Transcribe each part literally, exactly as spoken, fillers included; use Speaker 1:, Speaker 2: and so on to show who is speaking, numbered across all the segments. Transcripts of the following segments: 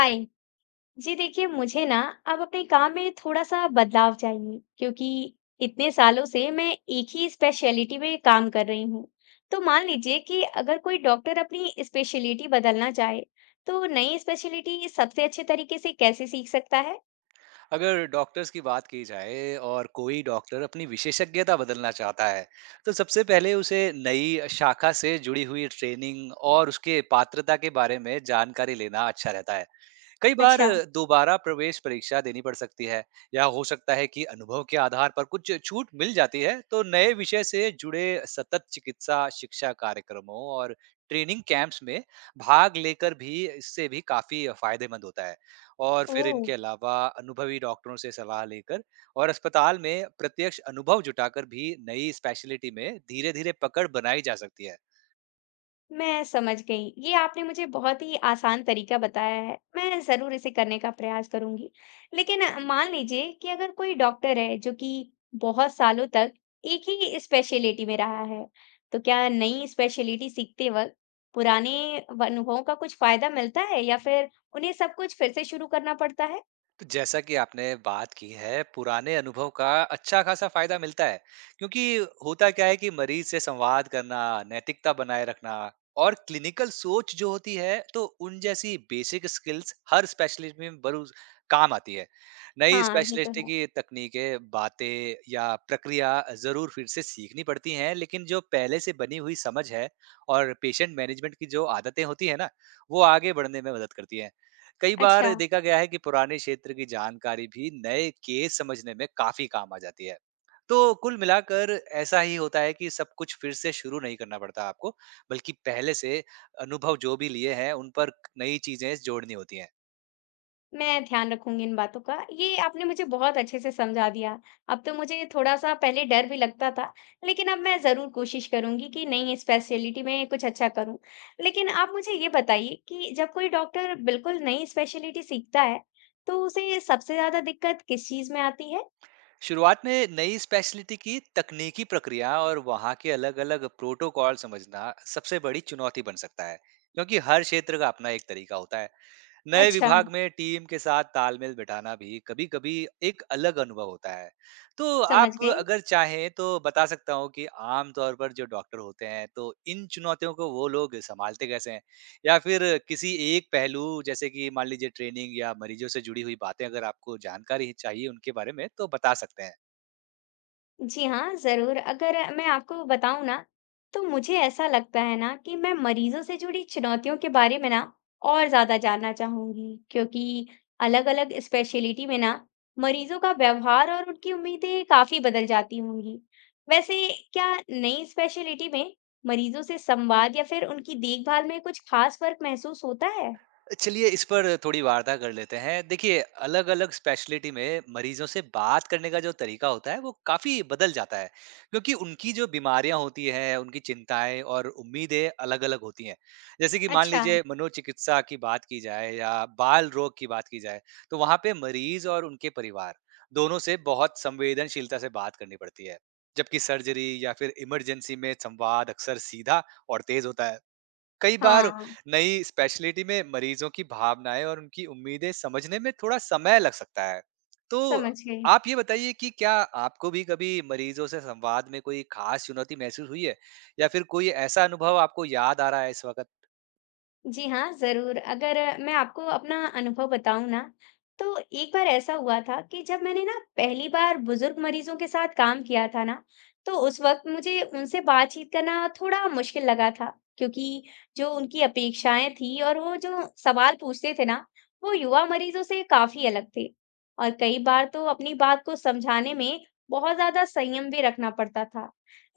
Speaker 1: हाय जी। देखिए मुझे ना अब अपने काम में थोड़ा सा बदलाव चाहिए क्योंकि इतने सालों से मैं एक ही स्पेशलिटी में काम कर रही हूँ। तो मान लीजिए कि अगर कोई डॉक्टर अपनी स्पेशलिटी बदलना चाहे तो नई स्पेशलिटी सबसे अच्छे तरीके से कैसे सीख सकता है?
Speaker 2: अगर डॉक्टर्स की बात की जाए और कोई डॉक्टर अपनी विशेषज्ञता बदलना चाहता है, तो सबसे पहले उसे नई शाखा से जुड़ी हुई ट्रेनिंग और उसके पात्रता के बारे में जानकारी लेना अच्छा रहता है। कई बार
Speaker 1: अच्छा।
Speaker 2: दोबारा प्रवेश परीक्षा देनी पड़ सकती है, या हो सकता है कि अनुभव के आधार पर कुछ छूट मिल जाती है। तो नए विषय से जुड़े सतत चिकित्सा शिक्षा कार्यक्रमों और ट्रेनिंग कैंप्स में भाग लेकर भी इससे भी काफी फायदेमंद होता है। और
Speaker 1: ओ।
Speaker 2: फिर इनके अलावा अनुभवी डॉक्टरों से सलाह लेकर और अस्पताल में प्रत्यक्ष अनुभव जुटाकर भी नई स्पेशलिटी में धीरे धीरे पकड़ बनाई जा सकती है।
Speaker 1: मैं समझ गई। ये आपने मुझे बहुत ही आसान तरीका बताया है। मैं ज़रूर इसे करने का प्रयास करूँगी। लेकिन अ, मान लीजिए कि अगर कोई डॉक्टर है जो कि बहुत सालों तक एक ही स्पेशलिटी में रहा है, तो क्या नई स्पेशलिटी सीखते वक़्त पुराने व अनुभवों का कुछ फ़ायदा मिलता है या फिर उन्हें सब कुछ फिर से शुरू करना पड़ता है?
Speaker 2: तो जैसा कि आपने बात की है, पुराने अनुभव का अच्छा खासा फायदा मिलता है, क्योंकि होता क्या है कि मरीज से संवाद करना, नैतिकता बनाए रखना और क्लिनिकल सोच जो होती है, तो उन जैसी बेसिक स्किल्स हर स्पेशलिस्ट में बरूज काम आती है। नई
Speaker 1: हाँ, ये तो
Speaker 2: स्पेशलिस्ट
Speaker 1: है।
Speaker 2: की तकनीकें, बातें या प्रक्रिया जरूर फिर से सीखनी पड़ती हैं, लेकिन जो पहले से बनी हुई समझ है और पेशेंट मैनेजमेंट की जो आदतें होती है ना, वो आगे बढ़ने में मदद करती है। कई बार
Speaker 1: अच्छा।
Speaker 2: देखा गया है कि पुराने क्षेत्र की जानकारी भी नए केस समझने में काफी काम आ जाती है। तो कुल मिलाकर ऐसा ही होता है कि सब कुछ फिर से शुरू नहीं करना पड़ता आपको, बल्कि पहले से अनुभव जो भी लिए हैं उन पर नई चीजें जोड़नी होती हैं।
Speaker 1: मैं ध्यान रखूंगी इन बातों का। ये आपने मुझे बहुत अच्छे से समझा दिया। अब तो मुझे थोड़ा-सा पहले डर भी लगता था, लेकिन अब मैं ज़रूर कोशिश करूंगी कि नहीं इस स्पेशलिटी में कुछ अच्छा करूँ। लेकिन आप मुझे ये बताइए कि जब कोई डॉक्टर बिल्कुल नई स्पेशलिटी सीखता है, तो उसे सबसे ज़्यादा दिक्कत किस चीज़ में आती है?
Speaker 2: शुरुआत में नई स्पेशलिटी की तकनीकी प्रक्रिया और वहाँ के अलग अलग प्रोटोकॉल समझना सबसे बड़ी चुनौती बन सकता है, क्योंकि हर क्षेत्र का अपना एक तरीका होता है। नए
Speaker 1: अच्छा,
Speaker 2: विभाग में टीम के साथ तालमेल बिठाना भी कभी-कभी एक अलग अनुभव होता है। तो
Speaker 1: समझ
Speaker 2: आप
Speaker 1: गई।
Speaker 2: अगर चाहें तो बता सकता हूँ कि आम तौर पर जो डॉक्टर होते हैं, तो इन चुनौतियों को वो लोग सँभालते कैसे हैं? या फिर किसी एक पहलू जैसे कि मान लीजिए ट्रेनिंग या मरीजों से जुड़ी हुई बातें अगर आपको जानकारी चाहिए उनके बारे में, तो बता सकते हैं।
Speaker 1: जी हाँ, ज़रूर। अगर मैं आपको बताऊँ ना, तो मुझे ऐसा लगता है ना कि मैं मरीज़ों से जुड़ी चुनौतियों के बारे में ना और ज़्यादा जानना चाहूँगी, क्योंकि अलग-अलग स्पेशलिटी में ना मरीज़ों का व्यवहार और उनकी उम्मीदें काफ़ी बदल जाती होंगी। वैसे क्या नई स्पेशलिटी में मरीज़ों से संवाद या फिर उनकी देखभाल में कुछ खास फ़र्क महसूस होता है?
Speaker 2: चलिए इस पर थोड़ी वार्ता कर लेते हैं। देखिए, अलग-अलग स्पेशलिटी में मरीजों से बात करने का जो तरीका होता है, वो काफ़ी बदल जाता है। क्योंकि उनकी जो बीमारियाँ होती हैं, उनकी चिंताएँ और उम्मीदें अलग-अलग होती हैं। जैसे कि मान
Speaker 1: अच्छा,
Speaker 2: लीजिए मनोचिकित्सा की बात की जाए या बाल रोग की बात की जाए, तो वहाँ पे मरीज और उनके परिवार, दोनों से बहुत संवेदनशीलता से बात करनी पड़ती है। जबकि सर्जरी या फिर इमरजेंसी में संवाद अक्सर सीधा और तेज़ होता है। कई बार
Speaker 1: हाँ,
Speaker 2: नई स्पेशलिटी में मरीजों की भावनाएं और उनकी उम्मीदें समझने में थोड़ा समय लग सकता है। तो
Speaker 1: समझ गई।
Speaker 2: आप ये बताइए कि क्या आपको भी कभी मरीजों से संवाद में कोई खास चुनौती महसूस हुई है, या फिर कोई ऐसा अनुभव आपको याद आ रहा है इस वक्त?
Speaker 1: जी हाँ, ज़रूर। अगर अ, मैं आपको अपना अनुभव बताऊँ ना, तो एक बार ऐसा हुआ था कि जब मैंने ना पहली बार बुज़ुर्ग मरीज़ों के साथ काम किया था ना, तो उस वक़्त मुझे उनसे बातचीत करना थोड़ा मुश्किल लगा था, क्योंकि जो उनकी अपेक्षाएँ थीं और वो जो सवाल पूछते थे ना, वो युवा मरीज़ों से काफ़ी अलग थे। और कई बार तो अपनी बात को समझाने में बहुत ज़्यादा संयम भी रखना पड़ता था।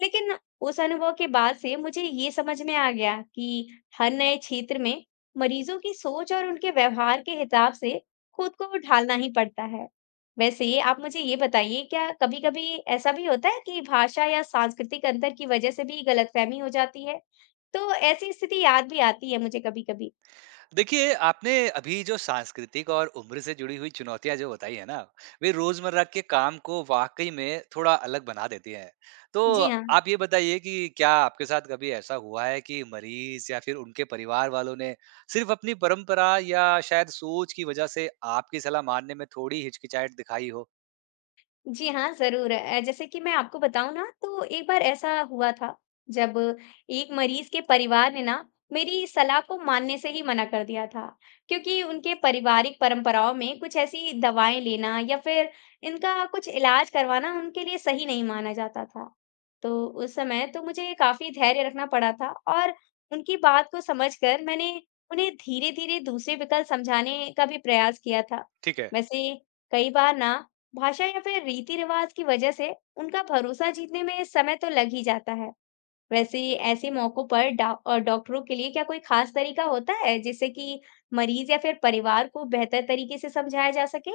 Speaker 1: लेकिन उस अनुभव के बाद से मुझे ये समझ में आ गया कि हर नए क्षेत्र में मरीजों की सोच और उनके व्यवहार के हिसाब से खुद को ढालना ही पड़ता है। वैसे आप मुझे ये बताइए, क्या कभी-कभी ऐसा भी होता है कि भाषा या सांस्कृतिक अंतर की वजह से भी गलतफहमी हो जाती है? तो ऐसी स्थिति याद भी आती है मुझे कभी-कभी।
Speaker 2: देखिए, आपने अभी जो सांस्कृतिक और उम्र से जुड़ी हुई चुनौतियाँ जो बताई है ना, वे रोज़मर्रा के काम को वाक़ई में थोड़ा अलग बना देती हैं। तो
Speaker 1: जी हाँ।
Speaker 2: आप ये बताइए कि क्या आपके साथ कभी ऐसा हुआ है कि मरीज़ या फिर उनके परिवार वालों ने सिर्फ़ अपनी परंपरा या शायद सोच की वज़ह से आपकी सलाह मानने में थोड़ी हिचकिचाहट दिखाई हो?
Speaker 1: जी हाँ, ज़रूर। अ, जैसे कि मैं आपको बताऊँ ना तो एक बार ऐसा हुआ था जब एक मरीज़ के परिवार ने ना मेरी सलाह को मानने से ही मना कर दिया था। क्योंकि उनके पारिवारिक परंपराओं में कुछ ऐसी दवाएँ लेना या फिर इनका कुछ इलाज करवाना उनके लिए सही नहीं माना जाता था। तो उस समय तो मुझे काफ़ी धैर्य रखना पड़ा था और उनकी बात को समझकर मैंने उन्हें धीरे-धीरे दूसरे विकल्प समझाने का भी प्रयास किया था।
Speaker 2: ठीक है।
Speaker 1: वैसे कई बार ना भाषा या फिर रीति रिवाज की वजह से उनका भरोसा जीतने में समय तो लग ही जाता है। वैसे ऐसे मौकों पर डा अ, डॉक्टरों के लिए क्या कोई खास तरीका होता है जिससे कि मरीज या फिर परिवार को बेहतर तरीके से समझाया जा सके?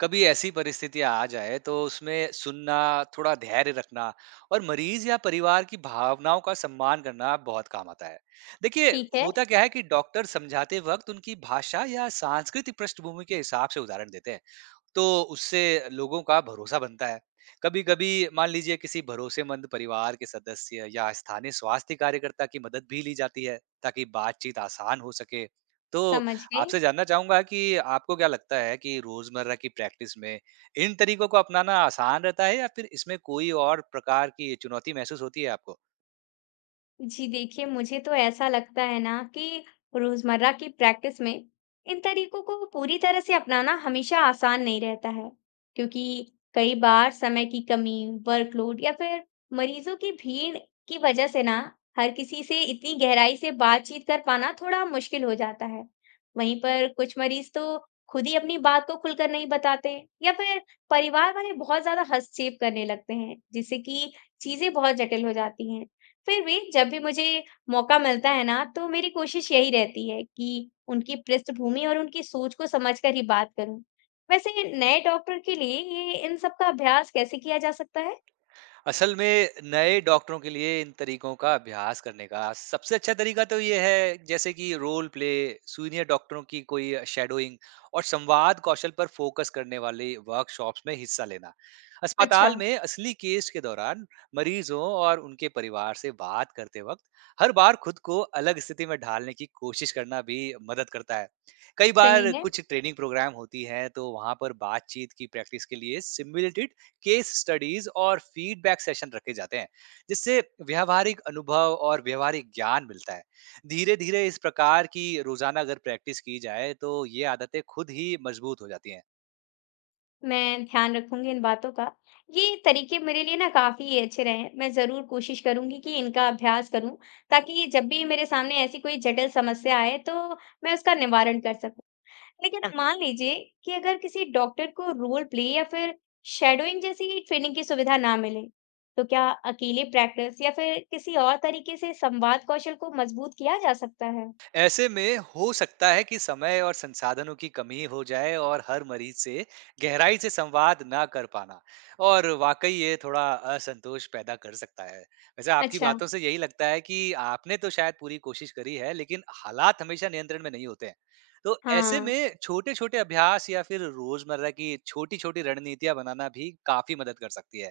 Speaker 2: कभी ऐसी परिस्थितियां आ जाए तो उसमें सुनना, थोड़ा धैर्य रखना और मरीज या परिवार की भावनाओं का सम्मान करना बहुत काम आता है। देखिए,
Speaker 1: ठीक है।
Speaker 2: होता क्या है कि डॉक्टर समझाते वक्त उनकी भाषा या सांस्कृतिक पृष्ठभूमि के हिसाब से उदाहरण देते हैं, तो उससे लोगों का भरोसा बनता है। कभी-कभी मान लीजिए किसी भरोसेमंद परिवार के सदस्य या स्थानीय स्वास्थ्य कार्यकर्ता की मदद भी ली जाती है, ताकि बातचीत आसान हो सके। तो
Speaker 1: समझ गई।
Speaker 2: आपसे जानना चाहूँगा कि आपको क्या लगता है कि रोज़मर्रा की प्रैक्टिस में इन तरीकों को अपनाना आसान रहता है, या फिर इसमें कोई और प्रकार की चुनौती महसूस होती है आपको?
Speaker 1: जी देखिए, मुझे तो ऐसा लगता है ना कि रोजमर्रा की प्रैक्टिस में इन तरीकों को पूरी तरह से अपनाना हमेशा आसान नहीं रहता है, क्योंकि कई बार समय की कमी, वर्कलोड या फिर मरीजों की भीड़ की वजह से ना हर किसी से इतनी गहराई से बातचीत कर पाना थोड़ा मुश्किल हो जाता है। वहीं पर कुछ मरीज तो खुद ही अपनी बात को खुलकर नहीं बताते या फिर परिवार वाले बहुत ज्यादा हस्तक्षेप करने लगते हैं, जिससे कि चीजें बहुत जटिल हो जाती हैं। फिर भी जब भी मुझे मौका मिलता है ना, तो मेरी कोशिश यही रहती है कि उनकी पृष्ठभूमि और उनकी सोच को समझकर ही बात करूं। वैसे नए डॉक्टर के लिए ये इन सब का अभ्यास कैसे किया जा सकता है?
Speaker 2: असल में नए डॉक्टरों के लिए इन तरीकों का अभ्यास करने का सबसे अच्छा तरीका तो ये है, जैसे कि रोल प्ले, सीनियर डॉक्टरों की कोई शेडोइंग और संवाद कौशल पर फोकस करने वाली वर्कशॉप्स में हिस्सा लेना।
Speaker 1: अच्छा,
Speaker 2: अस्पताल में असली केस के दौरान मरीजों और उनके परिवार से बात करते वक्त हर बार खुद को अलग स्थिति में ढालने की कोशिश करना भी मदद करता है। कई
Speaker 1: सही
Speaker 2: बार
Speaker 1: है।
Speaker 2: कुछ ट्रेनिंग प्रोग्राम होती हैं, तो वहां पर बातचीत की प्रैक्टिस के लिए सिमुलेटेड केस स्टडीज और फीडबैक सेशन रखे जाते हैं, जिससे व्यवहारिक अनुभव और व्यवहारिक ज्ञान मिलता है। धीरे धीरे इस प्रकार की रोजाना अगर प्रैक्टिस की जाए तो ये आदतें खुद ही मजबूत हो जाती हैं।
Speaker 1: मैं ध्यान रखूंगी इन बातों का। ये तरीके मेरे लिए ना काफी अच्छे रहे हैं। मैं जरूर कोशिश करूंगी कि इनका अभ्यास करूं ताकि जब भी मेरे सामने ऐसी कोई जटिल समस्या आए तो मैं उसका निवारण कर सकूं। लेकिन मान लीजिए कि अगर किसी डॉक्टर को रोल प्ले या फिर शैडोइंग जैसी ट्रेनिंग की सुविधा ना मिले, तो क्या अकेले प्रैक्टिस या फिर किसी और तरीके से संवाद कौशल को मजबूत किया जा सकता है?
Speaker 2: ऐसे में हो सकता है कि समय और संसाधनों की कमी हो जाए और हर मरीज से गहराई से संवाद ना कर पाना, और वाकई ये थोड़ा असंतोष पैदा कर सकता है। वैसे आपकी
Speaker 1: अच्छा,
Speaker 2: बातों से यही लगता है कि आपने तो शायद पूरी कोशिश करी है, लेकिन हालात हमेशा नियंत्रण में नहीं होते हैं। तो ऐसे
Speaker 1: हाँ,
Speaker 2: में छोटे छोटे अभ्यास या फिर रोजमर्रा की छोटी छोटी रणनीतियां बनाना भी काफी मदद कर सकती है।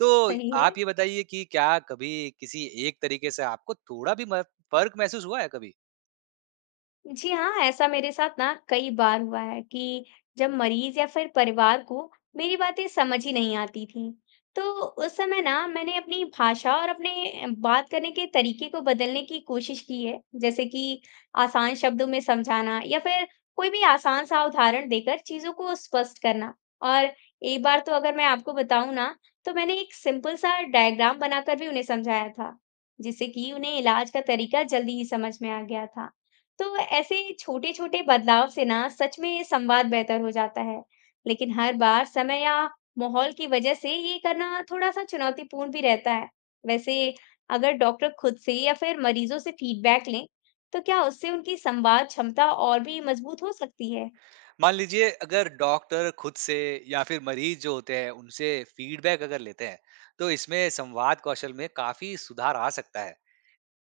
Speaker 2: तो
Speaker 1: सही है।
Speaker 2: आप ये बताइए कि क्या कभी किसी एक तरीके से आपको थोड़ा भी म- फर्क महसूस हुआ है कभी?
Speaker 1: जी हाँ, ऐसा मेरे साथ ना कई बार हुआ है कि जब मरीज या फिर परिवार को मेरी बातें समझ ही नहीं आती थी, तो उस समय ना मैंने अपनी भाषा और अपने बात करने के तरीके को बदलने की कोशिश की है, जैसे कि आसान शब्दों में समझाना या फिर कोई भी आसान सा उदाहरण देकर चीजों को स्पष्ट करना। और एक बार तो अगर मैं आपको बताऊं ना, तो मैंने एक सिंपल सा डायग्राम बनाकर भी उन्हें समझाया था, जिससे कि उन्हें इलाज का तरीका जल्दी ही समझ में आ गया था। तो ऐसे छोटे-छोटे बदलाव से ना सच में संवाद बेहतर हो जाता है, लेकिन हर बार समय या माहौल की वजह से ये करना थोड़ा-सा चुनौतीपूर्ण भी रहता है। वैसे अगर डॉक्टर खुद से या फिर मरीजों से फीडबैक लें, तो क्या उससे उनकी संवाद क्षमता और भी मजबूत हो सकती है?
Speaker 2: मान लीजिए अगर डॉक्टर खुद से या फिर मरीज जो होते हैं उनसे फीडबैक अगर लेते हैं, तो इसमें संवाद कौशल में काफी सुधार आ सकता है।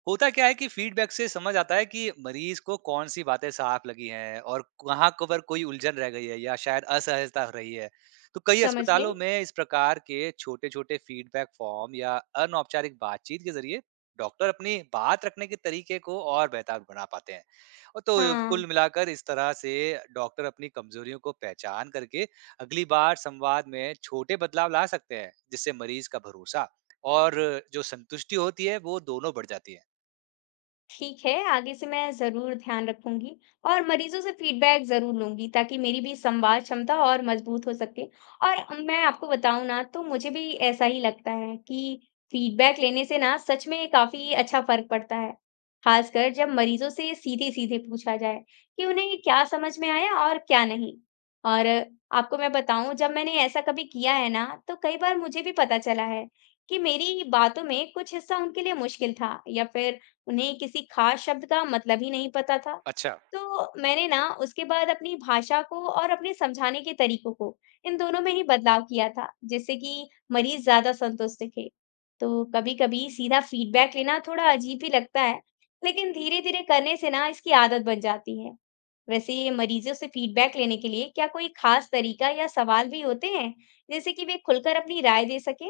Speaker 2: होता क्या है कि फीडबैक से समझ आता है कि मरीज को कौन सी बातें साफ लगी हैं और कहाँ को पर कोई उलझन रह गई है या शायद असहजता हो रही है। तो कई
Speaker 1: समझ गए।
Speaker 2: अस्पतालों में इस प्रकार के छोटे छोटे फीडबैक फॉर्म या अनौपचारिक बातचीत के जरिए डॉक्टर अपनी बात रखने के तरीके को और बेहतर बना पाते हैं। और तो
Speaker 1: हाँ।
Speaker 2: कुल मिलाकर इस तरह से डॉक्टर अपनी कमजोरियों को पहचान करके अगली बार संवाद में छोटे बदलाव ला सकते हैं, जिससे मरीज का भरोसा और जो संतुष्टि होती है वो दोनों बढ़ जाती है।
Speaker 1: ठीक है। आगे से मैं जरूर ध्यान रखूंगी और मरीजों से फीडबैक जरूर लूंगी ताकि मेरी भी संवाद क्षमता और मजबूत हो सके। और मैं आपको बताऊं ना तो मुझे भी ऐसा ही लगता है कि फीडबैक लेने से ना सच में काफी अच्छा फर्क पड़ता है, खासकर जब मरीजों से सीधे सीधे पूछा जाए कि उन्हें क्या समझ में आया और क्या नहीं। और आपको मैं बताऊं, जब मैंने ऐसा कभी किया है ना तो कई बार मुझे भी पता चला है कि मेरी बातों में कुछ हिस्सा उनके लिए मुश्किल था या फिर उन्हें किसी खास शब्द का मतलब ही नहीं पता था।
Speaker 2: अच्छा,
Speaker 1: तो मैंने ना उसके बाद अपनी भाषा को और अपने समझाने के तरीकों को, इन दोनों में ही बदलाव किया था, जिससे कि मरीज़ ज़्यादा संतुष्ट दिखे। तो कभी-कभी सीधा फीडबैक लेना थोड़ा अजीब ही लगता है, लेकिन धीरे-धीरे करने से ना इसकी आदत बन जाती है। वैसे मरीजों से फीडबैक लेने के लिए क्या कोई खास तरीका या सवाल भी होते हैं, जिससे कि वे खुलकर अपनी राय दे सकें?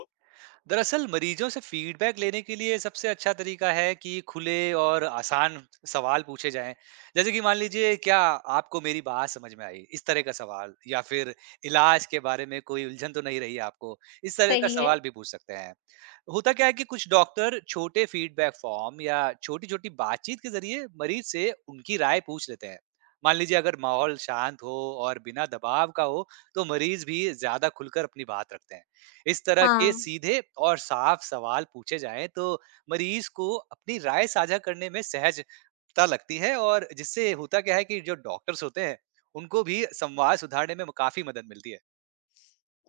Speaker 2: दरअसल मरीजों से फीडबैक लेने के लिए सबसे अच्छा तरीका है कि खुले और आसान सवाल पूछे जाएं। जैसे कि मान लीजिए, क्या आपको मेरी बात समझ में आई, इस तरह का सवाल, या फिर इलाज के बारे में कोई उलझन तो नहीं रही आपको, इस तरह का
Speaker 1: सही है।
Speaker 2: सवाल भी पूछ सकते हैं। होता क्या है कि कुछ डॉक्टर छोटे फीडबैक फॉर्म या छोटी छोटी बातचीत के जरिए मरीज से उनकी राय पूछ लेते हैं। मान लीजिए अगर माहौल शांत हो और बिना दबाव का हो, तो मरीज भी ज्यादा खुलकर अपनी बात रखते हैं। इस तरह के
Speaker 1: हाँ।
Speaker 2: सीधे और साफ सवाल पूछे जाएं तो मरीज को अपनी राय साझा करने में सहजता लगती है, और जिससे होता क्या है कि जो डॉक्टर्स होते हैं, उनको भी संवाद सुधारने में काफी मदद मिलती है।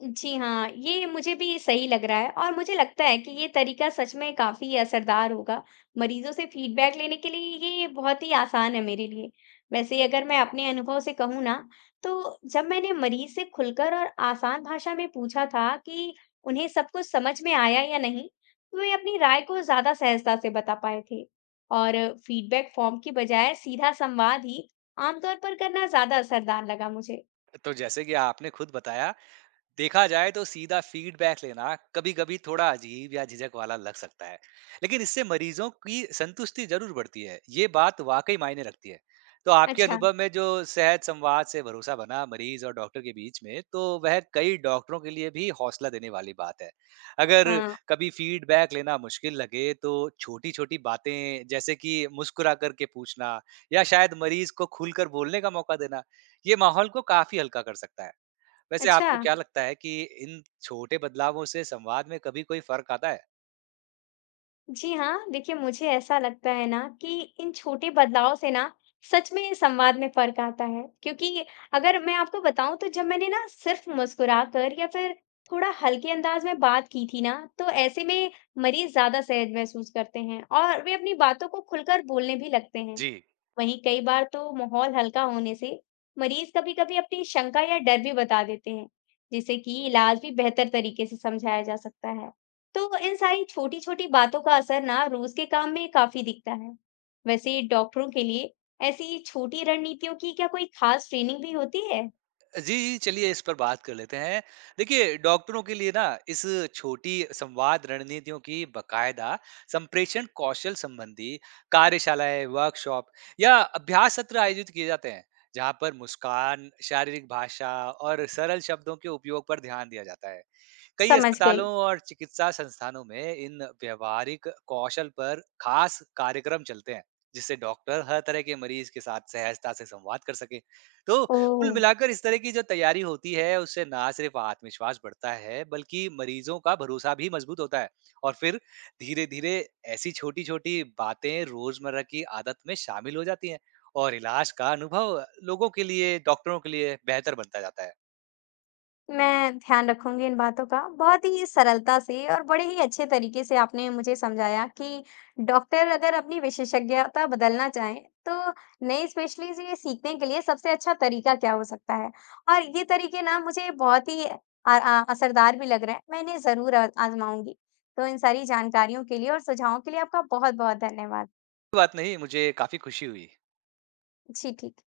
Speaker 1: जी हाँ, ये मुझे भी सही लग रहा है और मुझे लगता है कि ये तरीका सच में काफ़ी असरदार होगा। मरीज़ों से फीडबैक लेने के लिए ये बहुत ही आसान है मेरे लिए। वैसे अगर मैं अपने अनुभव से कहूँ ना, तो जब मैंने मरीज़ से खुलकर और आसान भाषा में पूछा था कि उन्हें सब कुछ समझ में आया या नहीं, तो वे अपनी राय को ज़्यादा सहजता से बता पाए थे। और फीडबैक फॉर्म की बजाय सीधा संवाद ही आमतौर पर करना ज़्यादा असरदार लगा मुझे।
Speaker 2: तो जैसे कि आपने खुद बताया, देखा जाए तो सीधा फीडबैक लेना कभी-कभी थोड़ा अजीब या झिझक वाला लग सकता है, लेकिन इससे मरीजों की संतुष्टि ज़रूर बढ़ती है। ये बात वाक़ई मायने रखती है। तो आपके
Speaker 1: अच्छा,
Speaker 2: अनुभव में जो सेहत संवाद से भरोसा बना मरीज और डॉक्टर के बीच में, तो वह कई डॉक्टरों के लिए भी हौसला देने वाली बात है। अगर
Speaker 1: हाँ,
Speaker 2: कभी फीडबैक लेना मुश्किल लगे, तो छोटी-छोटी बातें जैसे कि मुस्कुरा कर के पूछना या शायद मरीज को खुलकर बोलने का मौका देना, ये माहौल को काफ़ी हल्का कर सकता है। वैसे
Speaker 1: अच्छा।
Speaker 2: आपको क्या लगता है कि इन छोटे बदलावों से संवाद में कभी कोई फर्क आता है?
Speaker 1: जी हाँ, देखिए मुझे ऐसा लगता है ना कि इन छोटे बदलाव से ना सच में संवाद में फर्क आता है, क्योंकि अगर मैं आपको बताऊं तो जब मैंने ना सिर्फ मुस्कुरा कर या फिर थोड़ा हल्के अंदाज में बात की थी ना तो ऐसे में मरीज ज्यादा सहज महसूस करते हैं और वे अपनी बातों को खुलकर बोलने भी लगते हैं।
Speaker 2: जी।
Speaker 1: वहीं कई बार तो माहौल हल्का होने से मरीज कभी-कभी अपनी शंका या डर भी बता देते हैं, जिससे कि इलाज भी बेहतर तरीके से समझाया जा सकता है। तो इन सारी छोटी-छोटी बातों का असर ना रोज के काम में काफी दिखता है। वैसे डॉक्टरों के लिए ऐसी छोटी रणनीतियों की क्या कोई खास ट्रेनिंग भी होती है?
Speaker 2: जी, चलिए इस पर बात कर लेते हैं। देखिए, डॉक्टरों के लिए ना इस छोटी संवाद रणनीतियों की बकायदा संप्रेषण कौशल संबंधी कार्यशालाएँ, वर्कशॉप या अभ्यास सत्र आयोजित किए जाते हैं, जहाँ पर मुस्कान, शारीरिक भाषा और सरल शब्दों के उपयोग पर ध्यान दिया जाता है। कई
Speaker 1: समझ
Speaker 2: अस्पतालों
Speaker 1: गई।
Speaker 2: और चिकित्सा संस्थानों में इन व्यवहारिक कौशल पर खास कार्यक्रम चलते हैं, जिससे डॉक्टर हर तरह के मरीज के साथ सहजता से संवाद कर सके। तो
Speaker 1: ओह।
Speaker 2: कुल मिलाकर इस तरह की जो तैयारी होती है, उससे ना सिर्फ आत्मविश्वास बढ़ता है, बल्कि मरीजों का भरोसा भी मजबूत होता है। और फिर धीरे धीरे ऐसी छोटी छोटी बातें रोजमर्रा की आदत में शामिल हो जाती हैं, और इलाज का अनुभव लोगों के लिए, डॉक्टरों के लिए बेहतर बनता जाता है।
Speaker 1: मैं ध्यान रखूंगी इन बातों का। बहुत ही सरलता से और बड़े ही अच्छे तरीके से आपने मुझे समझाया कि डॉक्टर अगर अपनी विशेषज्ञता बदलना चाहें, तो नए स्पेशलिस्ट ये सीखने के लिए सबसे अच्छा तरीका क्या हो सकता है? और ये तरीके ना मुझे बहुत ही अ अ, असरदार भी लग रहे हैं। मैं इन्हें ज़रूर अ, आज़माऊँगी। तो इन सारी जानकारियों के लिए और सुझावों के लिए आपका बहुत-बहुत धन्यवाद।
Speaker 2: कोई बात नहीं, मुझे काफी खुशी हुई।
Speaker 1: जी, ठीक।